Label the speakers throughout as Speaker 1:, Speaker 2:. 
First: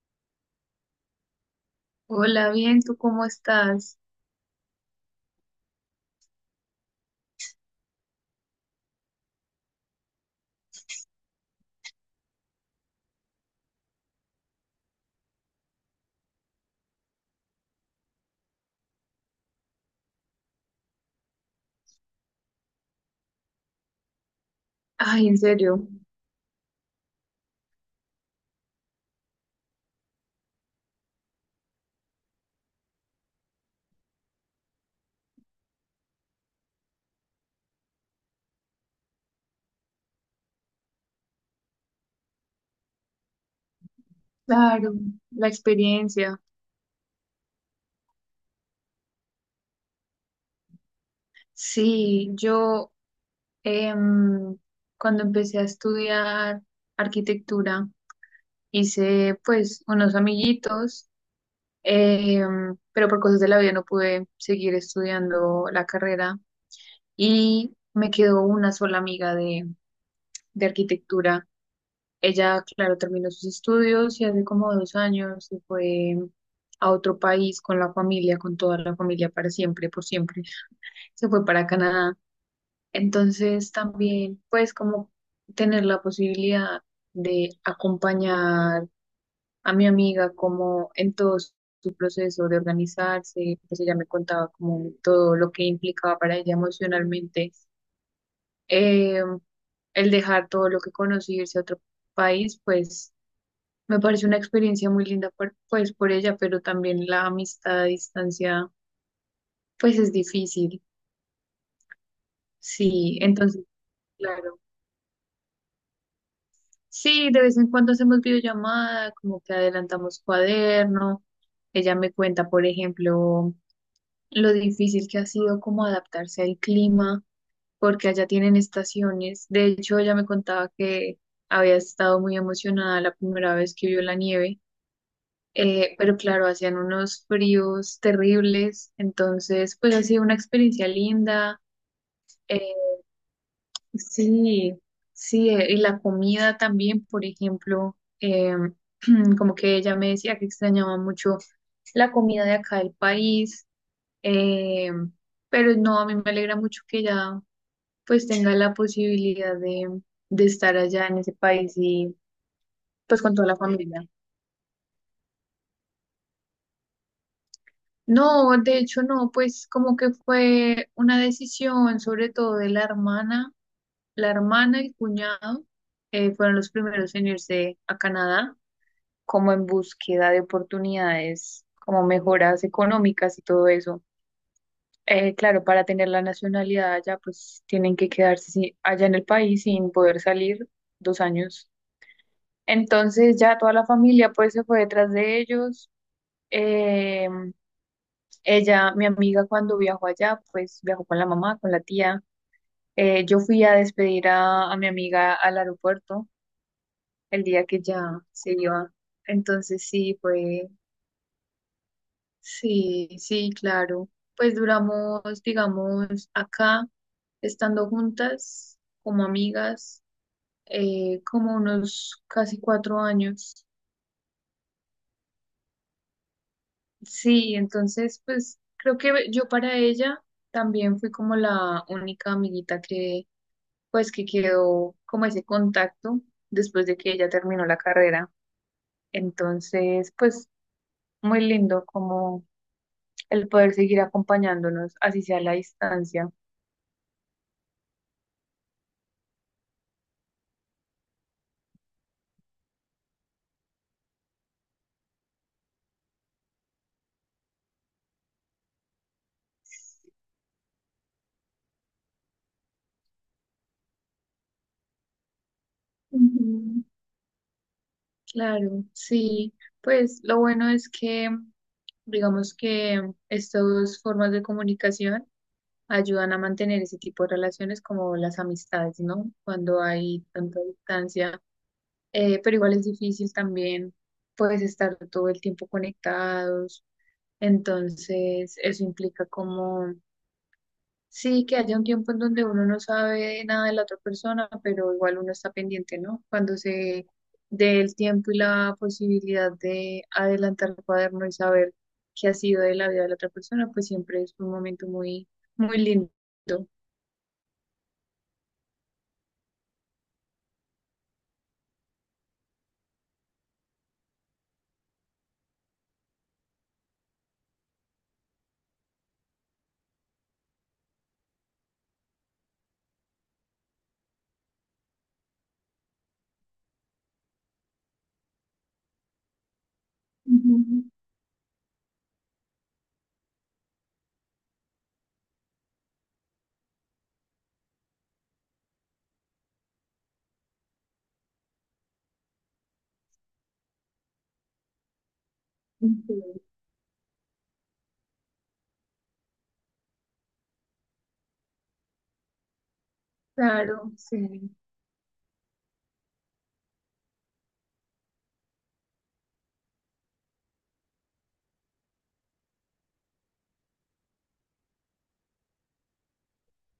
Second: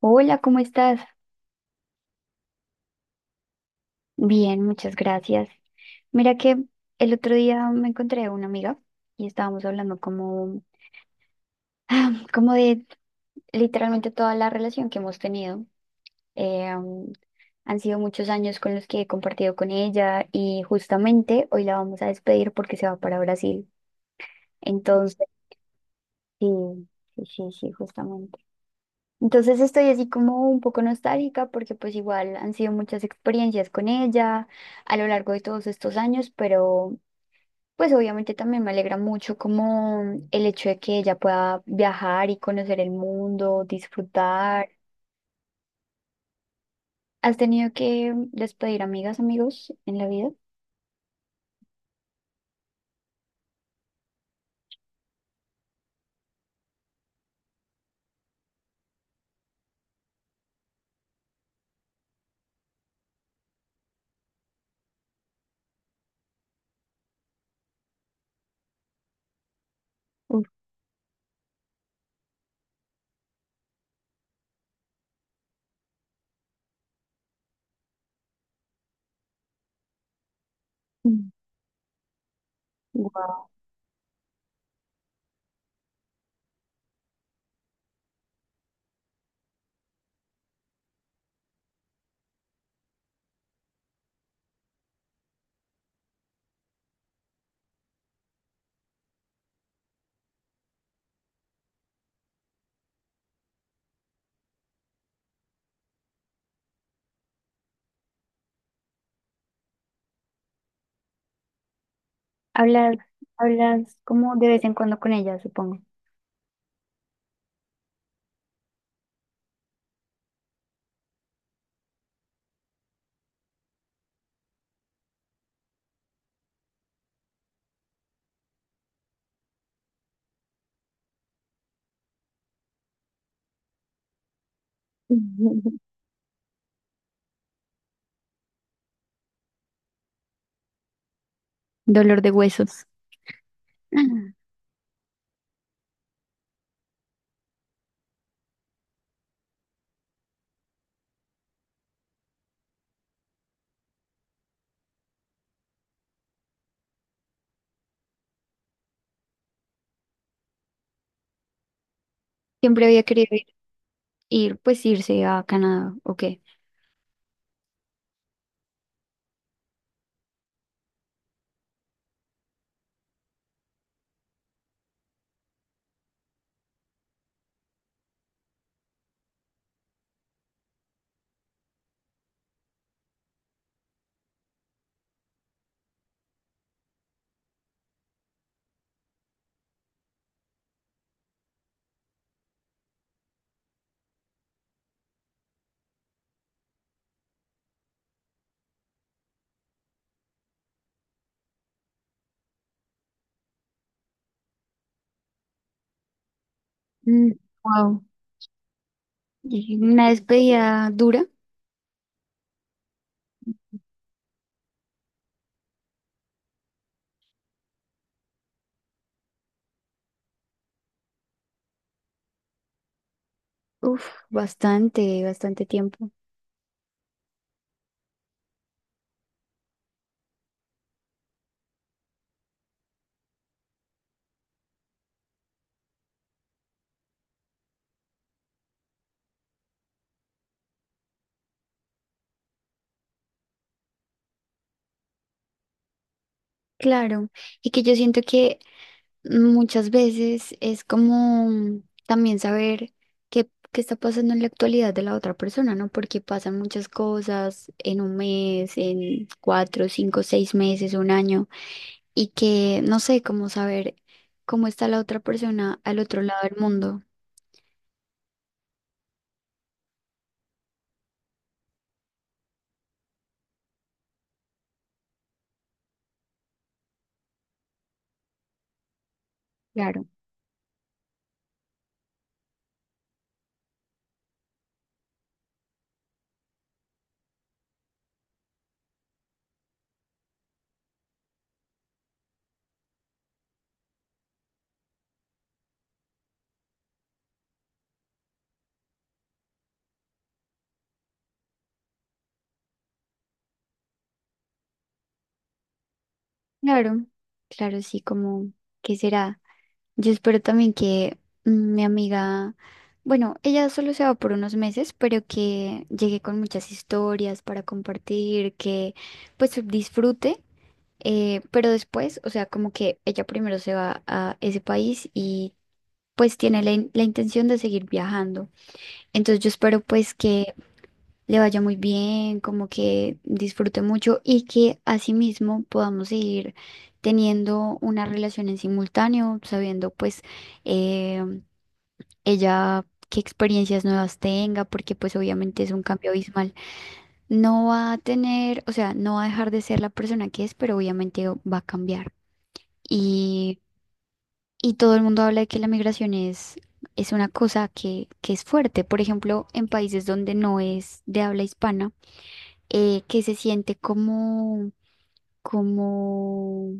Speaker 1: Hola, ¿cómo estás?
Speaker 2: Hola, bien, ¿tú cómo estás?
Speaker 1: Bien, muchas gracias. Mira que el otro día me encontré una amiga y estábamos hablando como de literalmente toda la relación que hemos tenido. Eh, um, Han sido muchos años con los que he compartido con ella y justamente hoy la vamos a despedir porque se va para Brasil. Entonces,
Speaker 2: Ay, en serio,
Speaker 1: sí, sí, sí, sí, justamente. Entonces estoy así como un poco nostálgica porque pues igual han sido muchas experiencias con ella a lo largo de todos estos años, pero... Pues obviamente también me alegra mucho como el hecho de que ella pueda viajar y conocer el mundo, disfrutar.
Speaker 2: claro, la experiencia.
Speaker 1: ¿Has tenido que despedir amigas, amigos en la vida?
Speaker 2: Sí, yo em, cuando empecé a estudiar arquitectura hice pues unos amiguitos, pero por cosas de la vida no pude seguir estudiando la carrera y me quedó una sola amiga
Speaker 1: Uf.
Speaker 2: de arquitectura. Ella, claro, terminó sus estudios y hace como 2 años se fue a otro país con la familia, con toda la familia para siempre, por siempre. Se
Speaker 1: Mm.
Speaker 2: fue para Canadá.
Speaker 1: Wow.
Speaker 2: Entonces también, pues como tener la posibilidad de acompañar a mi amiga como en todo su proceso de organizarse, pues ella me contaba como todo lo que implicaba para ella emocionalmente, eh, el dejar todo lo que conoce y irse a otro país, pues me parece una experiencia muy linda por, pues por ella, pero también la amistad a distancia pues es difícil.
Speaker 1: Hablas,
Speaker 2: Sí, entonces,
Speaker 1: hablas como de
Speaker 2: claro.
Speaker 1: vez en cuando con ella, supongo.
Speaker 2: Sí, de vez en cuando hacemos videollamada, como que adelantamos cuaderno. Ella me cuenta, por ejemplo, lo difícil que ha sido como adaptarse al clima, porque allá tienen estaciones. De hecho, ella me contaba que había estado muy emocionada la primera vez que vio la nieve,
Speaker 1: Ujú.
Speaker 2: pero claro, hacían unos fríos terribles, entonces pues ha sido una experiencia linda.
Speaker 1: Dolor de
Speaker 2: eh,
Speaker 1: huesos. Ah.
Speaker 2: sí, sí, y la comida también, por ejemplo, como que ella me decía que extrañaba mucho la comida de acá del país. eh, pero no, a mí me alegra mucho que ella pues tenga la posibilidad de estar allá en ese país y
Speaker 1: Siempre había
Speaker 2: pues
Speaker 1: querido
Speaker 2: con
Speaker 1: ir,
Speaker 2: toda la familia.
Speaker 1: ir, pues irse a Canadá, ok.
Speaker 2: No, de hecho no, pues como que fue una decisión sobre todo de la hermana y el cuñado. Fueron los primeros en irse a Canadá como en búsqueda de oportunidades, como mejoras económicas y todo eso. Claro, para tener la nacionalidad allá, pues tienen que quedarse sí, allá en el país sin poder salir 2 años. Entonces ya toda la familia pues se fue detrás de ellos. eh, Ella, mi amiga, cuando viajó allá, pues viajó con la mamá, con la tía. Yo fui a despedir a mi amiga al aeropuerto el día que
Speaker 1: Wow.
Speaker 2: ya se iba. Entonces
Speaker 1: Una
Speaker 2: sí, fue,
Speaker 1: despedida dura.
Speaker 2: sí, sí, claro. Pues duramos, digamos, acá, estando juntas, como amigas, como unos casi 4 años.
Speaker 1: Uf, bastante, bastante tiempo.
Speaker 2: Sí, entonces, pues creo que yo para ella también fui como la única amiguita que pues que quedó como ese contacto después de que ella terminó la carrera. Entonces, pues muy lindo como el poder seguir acompañándonos, así sea a la distancia.
Speaker 1: Claro, y que yo siento que muchas veces es como también saber qué está pasando en la actualidad de la otra persona, ¿no? Porque pasan muchas cosas en un mes, en cuatro, cinco, seis meses, un año, y que no sé cómo saber cómo está la otra persona al otro lado del
Speaker 2: Ujú.
Speaker 1: mundo.
Speaker 2: Claro, sí, pues lo bueno es que digamos que estas dos formas de comunicación ayudan a mantener ese tipo de relaciones como las amistades, ¿no? Cuando
Speaker 1: Claro,
Speaker 2: hay tanta distancia, pero igual es difícil también, pues estar todo el tiempo conectados. Entonces, eso implica como, sí, que haya un tiempo en donde uno no sabe nada de la otra persona, pero igual uno está pendiente, ¿no? Cuando se dé el tiempo y la posibilidad de adelantar el cuaderno y saber qué ha sido de la vida de la otra persona, pues siempre es un momento muy, muy lindo.
Speaker 1: claro, claro, sí, como, ¿qué será? Yo espero también que mi amiga, bueno, ella solo se va por unos meses, pero que llegue con muchas historias para compartir, que pues disfrute, pero después, o sea, como que ella primero se va a ese país y pues tiene la, la intención de seguir viajando. Entonces yo espero pues que
Speaker 2: Ujú,
Speaker 1: le vaya muy bien, como que disfrute mucho y que asimismo podamos seguir teniendo una relación en simultáneo, sabiendo pues, eh, ella qué experiencias nuevas tenga, porque pues obviamente es un
Speaker 2: sí.
Speaker 1: cambio abismal. No va a tener, o sea, no va a dejar de ser la persona que es, pero obviamente va a cambiar. Y,
Speaker 2: Claro, sí,
Speaker 1: y todo el mundo habla de que la migración es una cosa que es fuerte. Por ejemplo, en países donde no es de habla hispana, que se siente como,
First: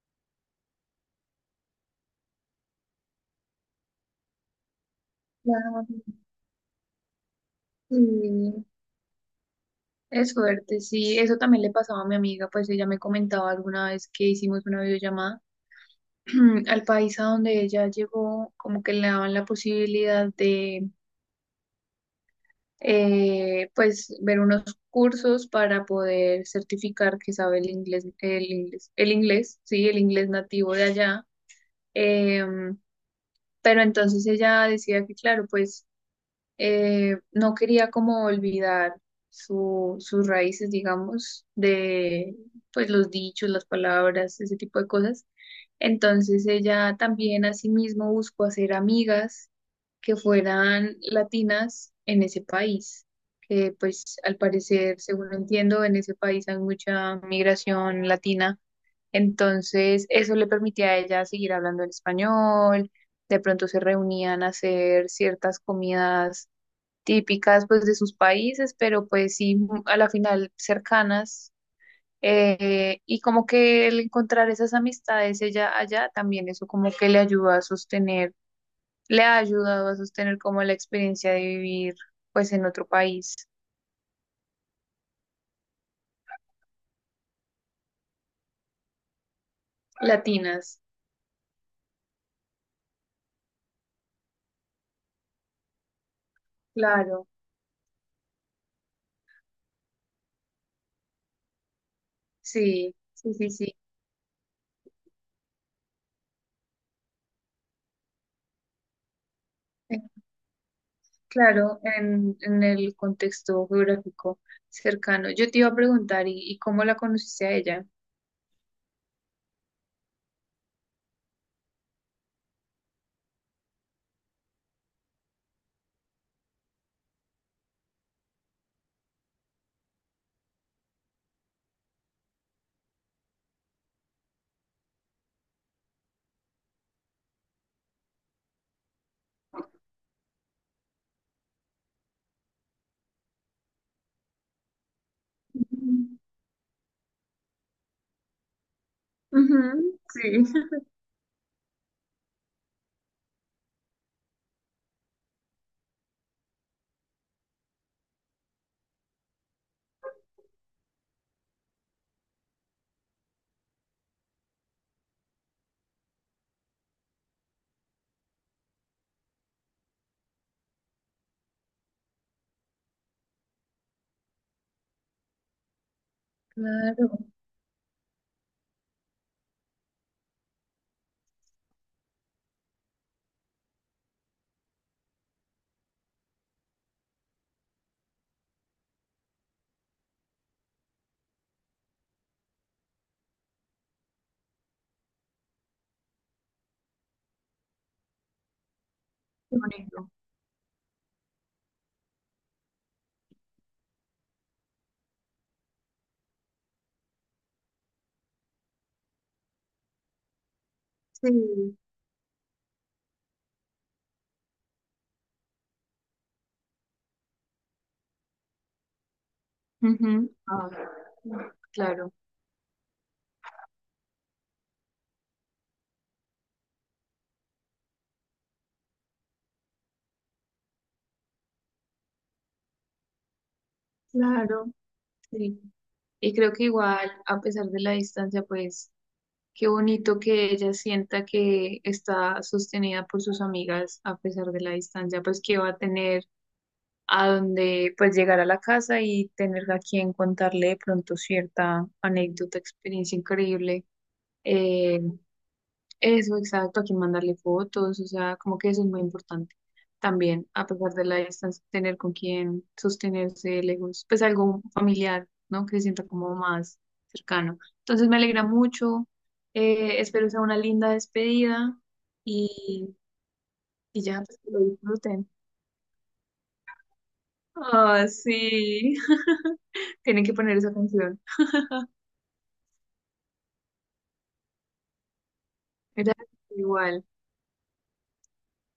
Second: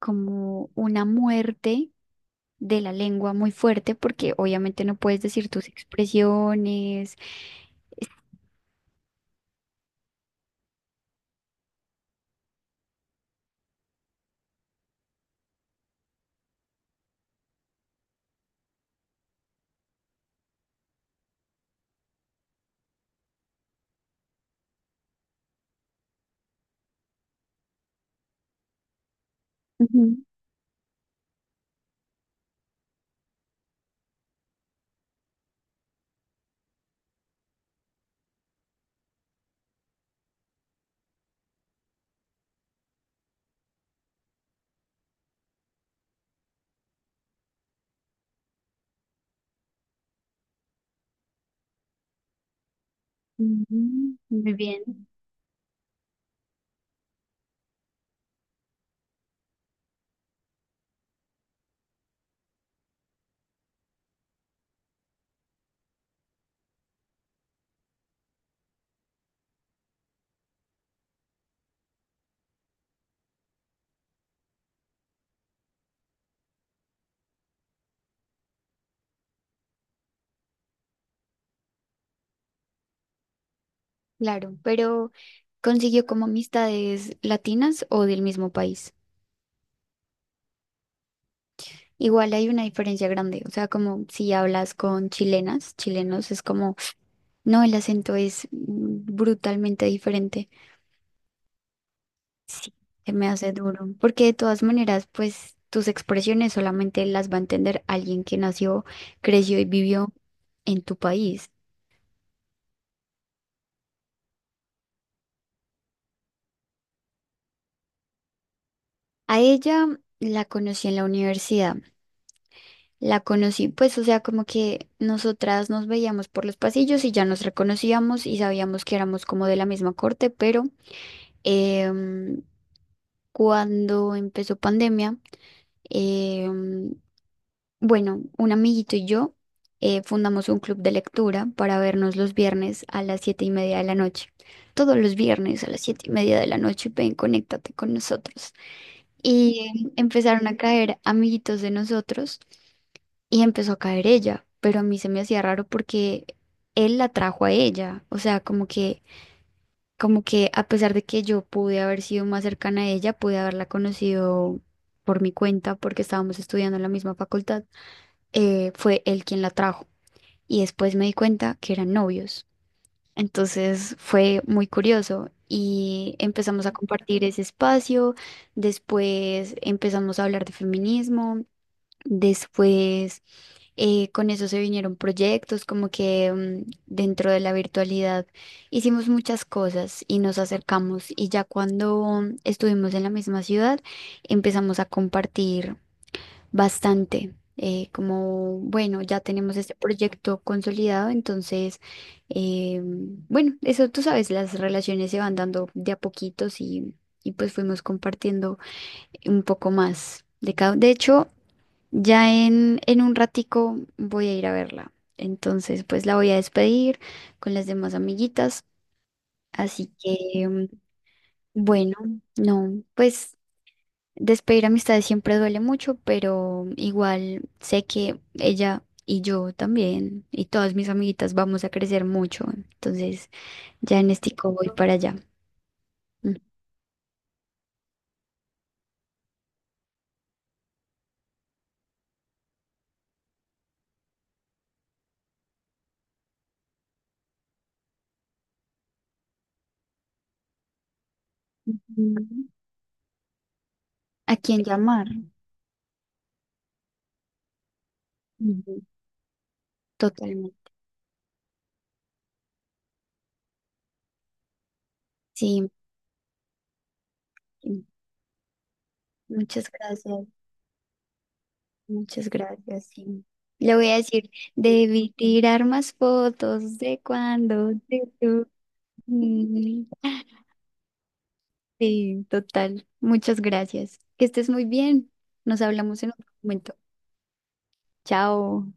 Speaker 1: como una muerte de la lengua muy fuerte, porque obviamente no puedes decir tus
Speaker 2: claro,
Speaker 1: expresiones. Es-
Speaker 2: sí, es fuerte, sí, eso también le pasaba a mi amiga, pues ella me comentaba alguna vez que hicimos una videollamada al país a donde ella llegó, como que le daban la posibilidad de, pues, ver unos cursos para poder certificar que sabe el inglés, el inglés, el inglés, sí, el
Speaker 1: Ujú,
Speaker 2: inglés nativo de allá. Em, pero entonces ella decía que, claro, pues no quería como olvidar su, sus raíces, digamos, de pues los dichos, las palabras, ese tipo de cosas. Entonces ella también asimismo buscó hacer amigas que fueran latinas en ese país, que
Speaker 1: ujú.
Speaker 2: pues al
Speaker 1: Muy
Speaker 2: parecer,
Speaker 1: bien,
Speaker 2: según entiendo, en ese país hay mucha migración latina. Entonces eso le permitía a ella seguir hablando en español. De pronto se reunían a hacer ciertas comidas típicas pues de sus países, pero pues sí, mu- a la final cercanas. Y como que el encontrar esas amistades ella allá también eso como que le ayudó a sostener, le ha ayudado a sostener como la experiencia de vivir pues en otro país.
Speaker 1: claro, pero consiguió como amistades latinas o del mismo país.
Speaker 2: Latinas,
Speaker 1: Igual hay una diferencia grande, o sea, como si hablas con chilenas, chilenos es como,
Speaker 2: claro,
Speaker 1: no, el acento es brutalmente diferente. Sí,
Speaker 2: sí,
Speaker 1: se me
Speaker 2: sí, sí,
Speaker 1: hace
Speaker 2: sí.
Speaker 1: duro, porque de todas maneras, pues tus expresiones solamente las va a entender alguien que nació, creció y
Speaker 2: eh,
Speaker 1: vivió en tu país.
Speaker 2: Claro, en el contexto geográfico cercano. Yo te iba a preguntar, y cómo la conociste a ella?
Speaker 1: A ella la conocí en la universidad, la conocí, pues, o sea, como que nosotras nos veíamos por los pasillos y ya nos reconocíamos y sabíamos que éramos como de la misma corte, pero em, cuando empezó pandemia, em, bueno, un amiguito y yo fundamos un club de lectura para vernos los viernes a las 7:30 de la noche. Todos los viernes a las
Speaker 2: Ujú,
Speaker 1: 7:30 de la noche, ven, conéctate con nosotros. Y
Speaker 2: ujú, sí.
Speaker 1: empezaron a caer amiguitos de nosotros y empezó a caer ella, pero a mí se me hacía raro porque él la trajo a ella. O sea, como que a pesar de que yo pude haber sido más cercana a ella, pude haberla conocido por mi cuenta porque estábamos estudiando en la misma facultad, fue él quien la trajo. Y después me di cuenta que eran novios. Entonces fue muy curioso y empezamos a compartir
Speaker 2: Claro.
Speaker 1: ese espacio. Después empezamos a hablar de feminismo. Después, con eso se vinieron proyectos, como que dentro de la virtualidad hicimos muchas cosas y nos acercamos. Y ya cuando estuvimos en la misma ciudad, empezamos a compartir bastante. Eh, como, bueno, ya tenemos
Speaker 2: Qué
Speaker 1: este
Speaker 2: bonito.
Speaker 1: proyecto consolidado, entonces, eh, bueno, eso tú sabes, las relaciones se van dando de a poquitos y pues fuimos compartiendo un poco más de cada. De hecho,
Speaker 2: Sí.
Speaker 1: ya en un ratico voy a ir a verla. Entonces, pues la voy a despedir con las demás amiguitas. Así
Speaker 2: Ujú.
Speaker 1: que,
Speaker 2: Ah,
Speaker 1: bueno,
Speaker 2: claro,
Speaker 1: no, pues despedir amistades siempre duele mucho, pero igual sé que ella y yo también y todas mis amiguitas vamos a crecer mucho. Entonces, ya en este voy
Speaker 2: claro,
Speaker 1: para allá.
Speaker 2: sí. Y creo que igual, a pesar de la distancia, pues qué bonito que ella sienta que está sostenida por sus amigas a pesar de la distancia, pues que va a tener a donde, pues llegar a la casa y tener a quien contarle de pronto cierta
Speaker 1: Ujú.
Speaker 2: anécdota, experiencia increíble.
Speaker 1: ¿A quién
Speaker 2: eh,
Speaker 1: llamar?
Speaker 2: Eso, exacto, a quién mandarle fotos, o sea, como que
Speaker 1: Ujú.
Speaker 2: eso es muy importante. También, a
Speaker 1: Totalmente.
Speaker 2: pesar de la distancia, tener con quién sostenerse lejos, pues algo familiar, ¿no?
Speaker 1: Sí,
Speaker 2: Que se sienta como más cercano.
Speaker 1: sí.
Speaker 2: Entonces me alegra mucho,
Speaker 1: Muchas gracias.
Speaker 2: espero sea una linda despedida
Speaker 1: Muchas gracias.
Speaker 2: y,
Speaker 1: Sí. Le voy a
Speaker 2: y ya,
Speaker 1: decir,
Speaker 2: pues que lo
Speaker 1: debí
Speaker 2: disfruten.
Speaker 1: tirar más fotos de cuando te
Speaker 2: Ah,
Speaker 1: tuve.
Speaker 2: sí, tienen que poner esa canción.
Speaker 1: Sí, total. Muchas gracias. Que estés muy bien. Nos hablamos en otro
Speaker 2: Gracias,
Speaker 1: momento.
Speaker 2: igual.
Speaker 1: Chao.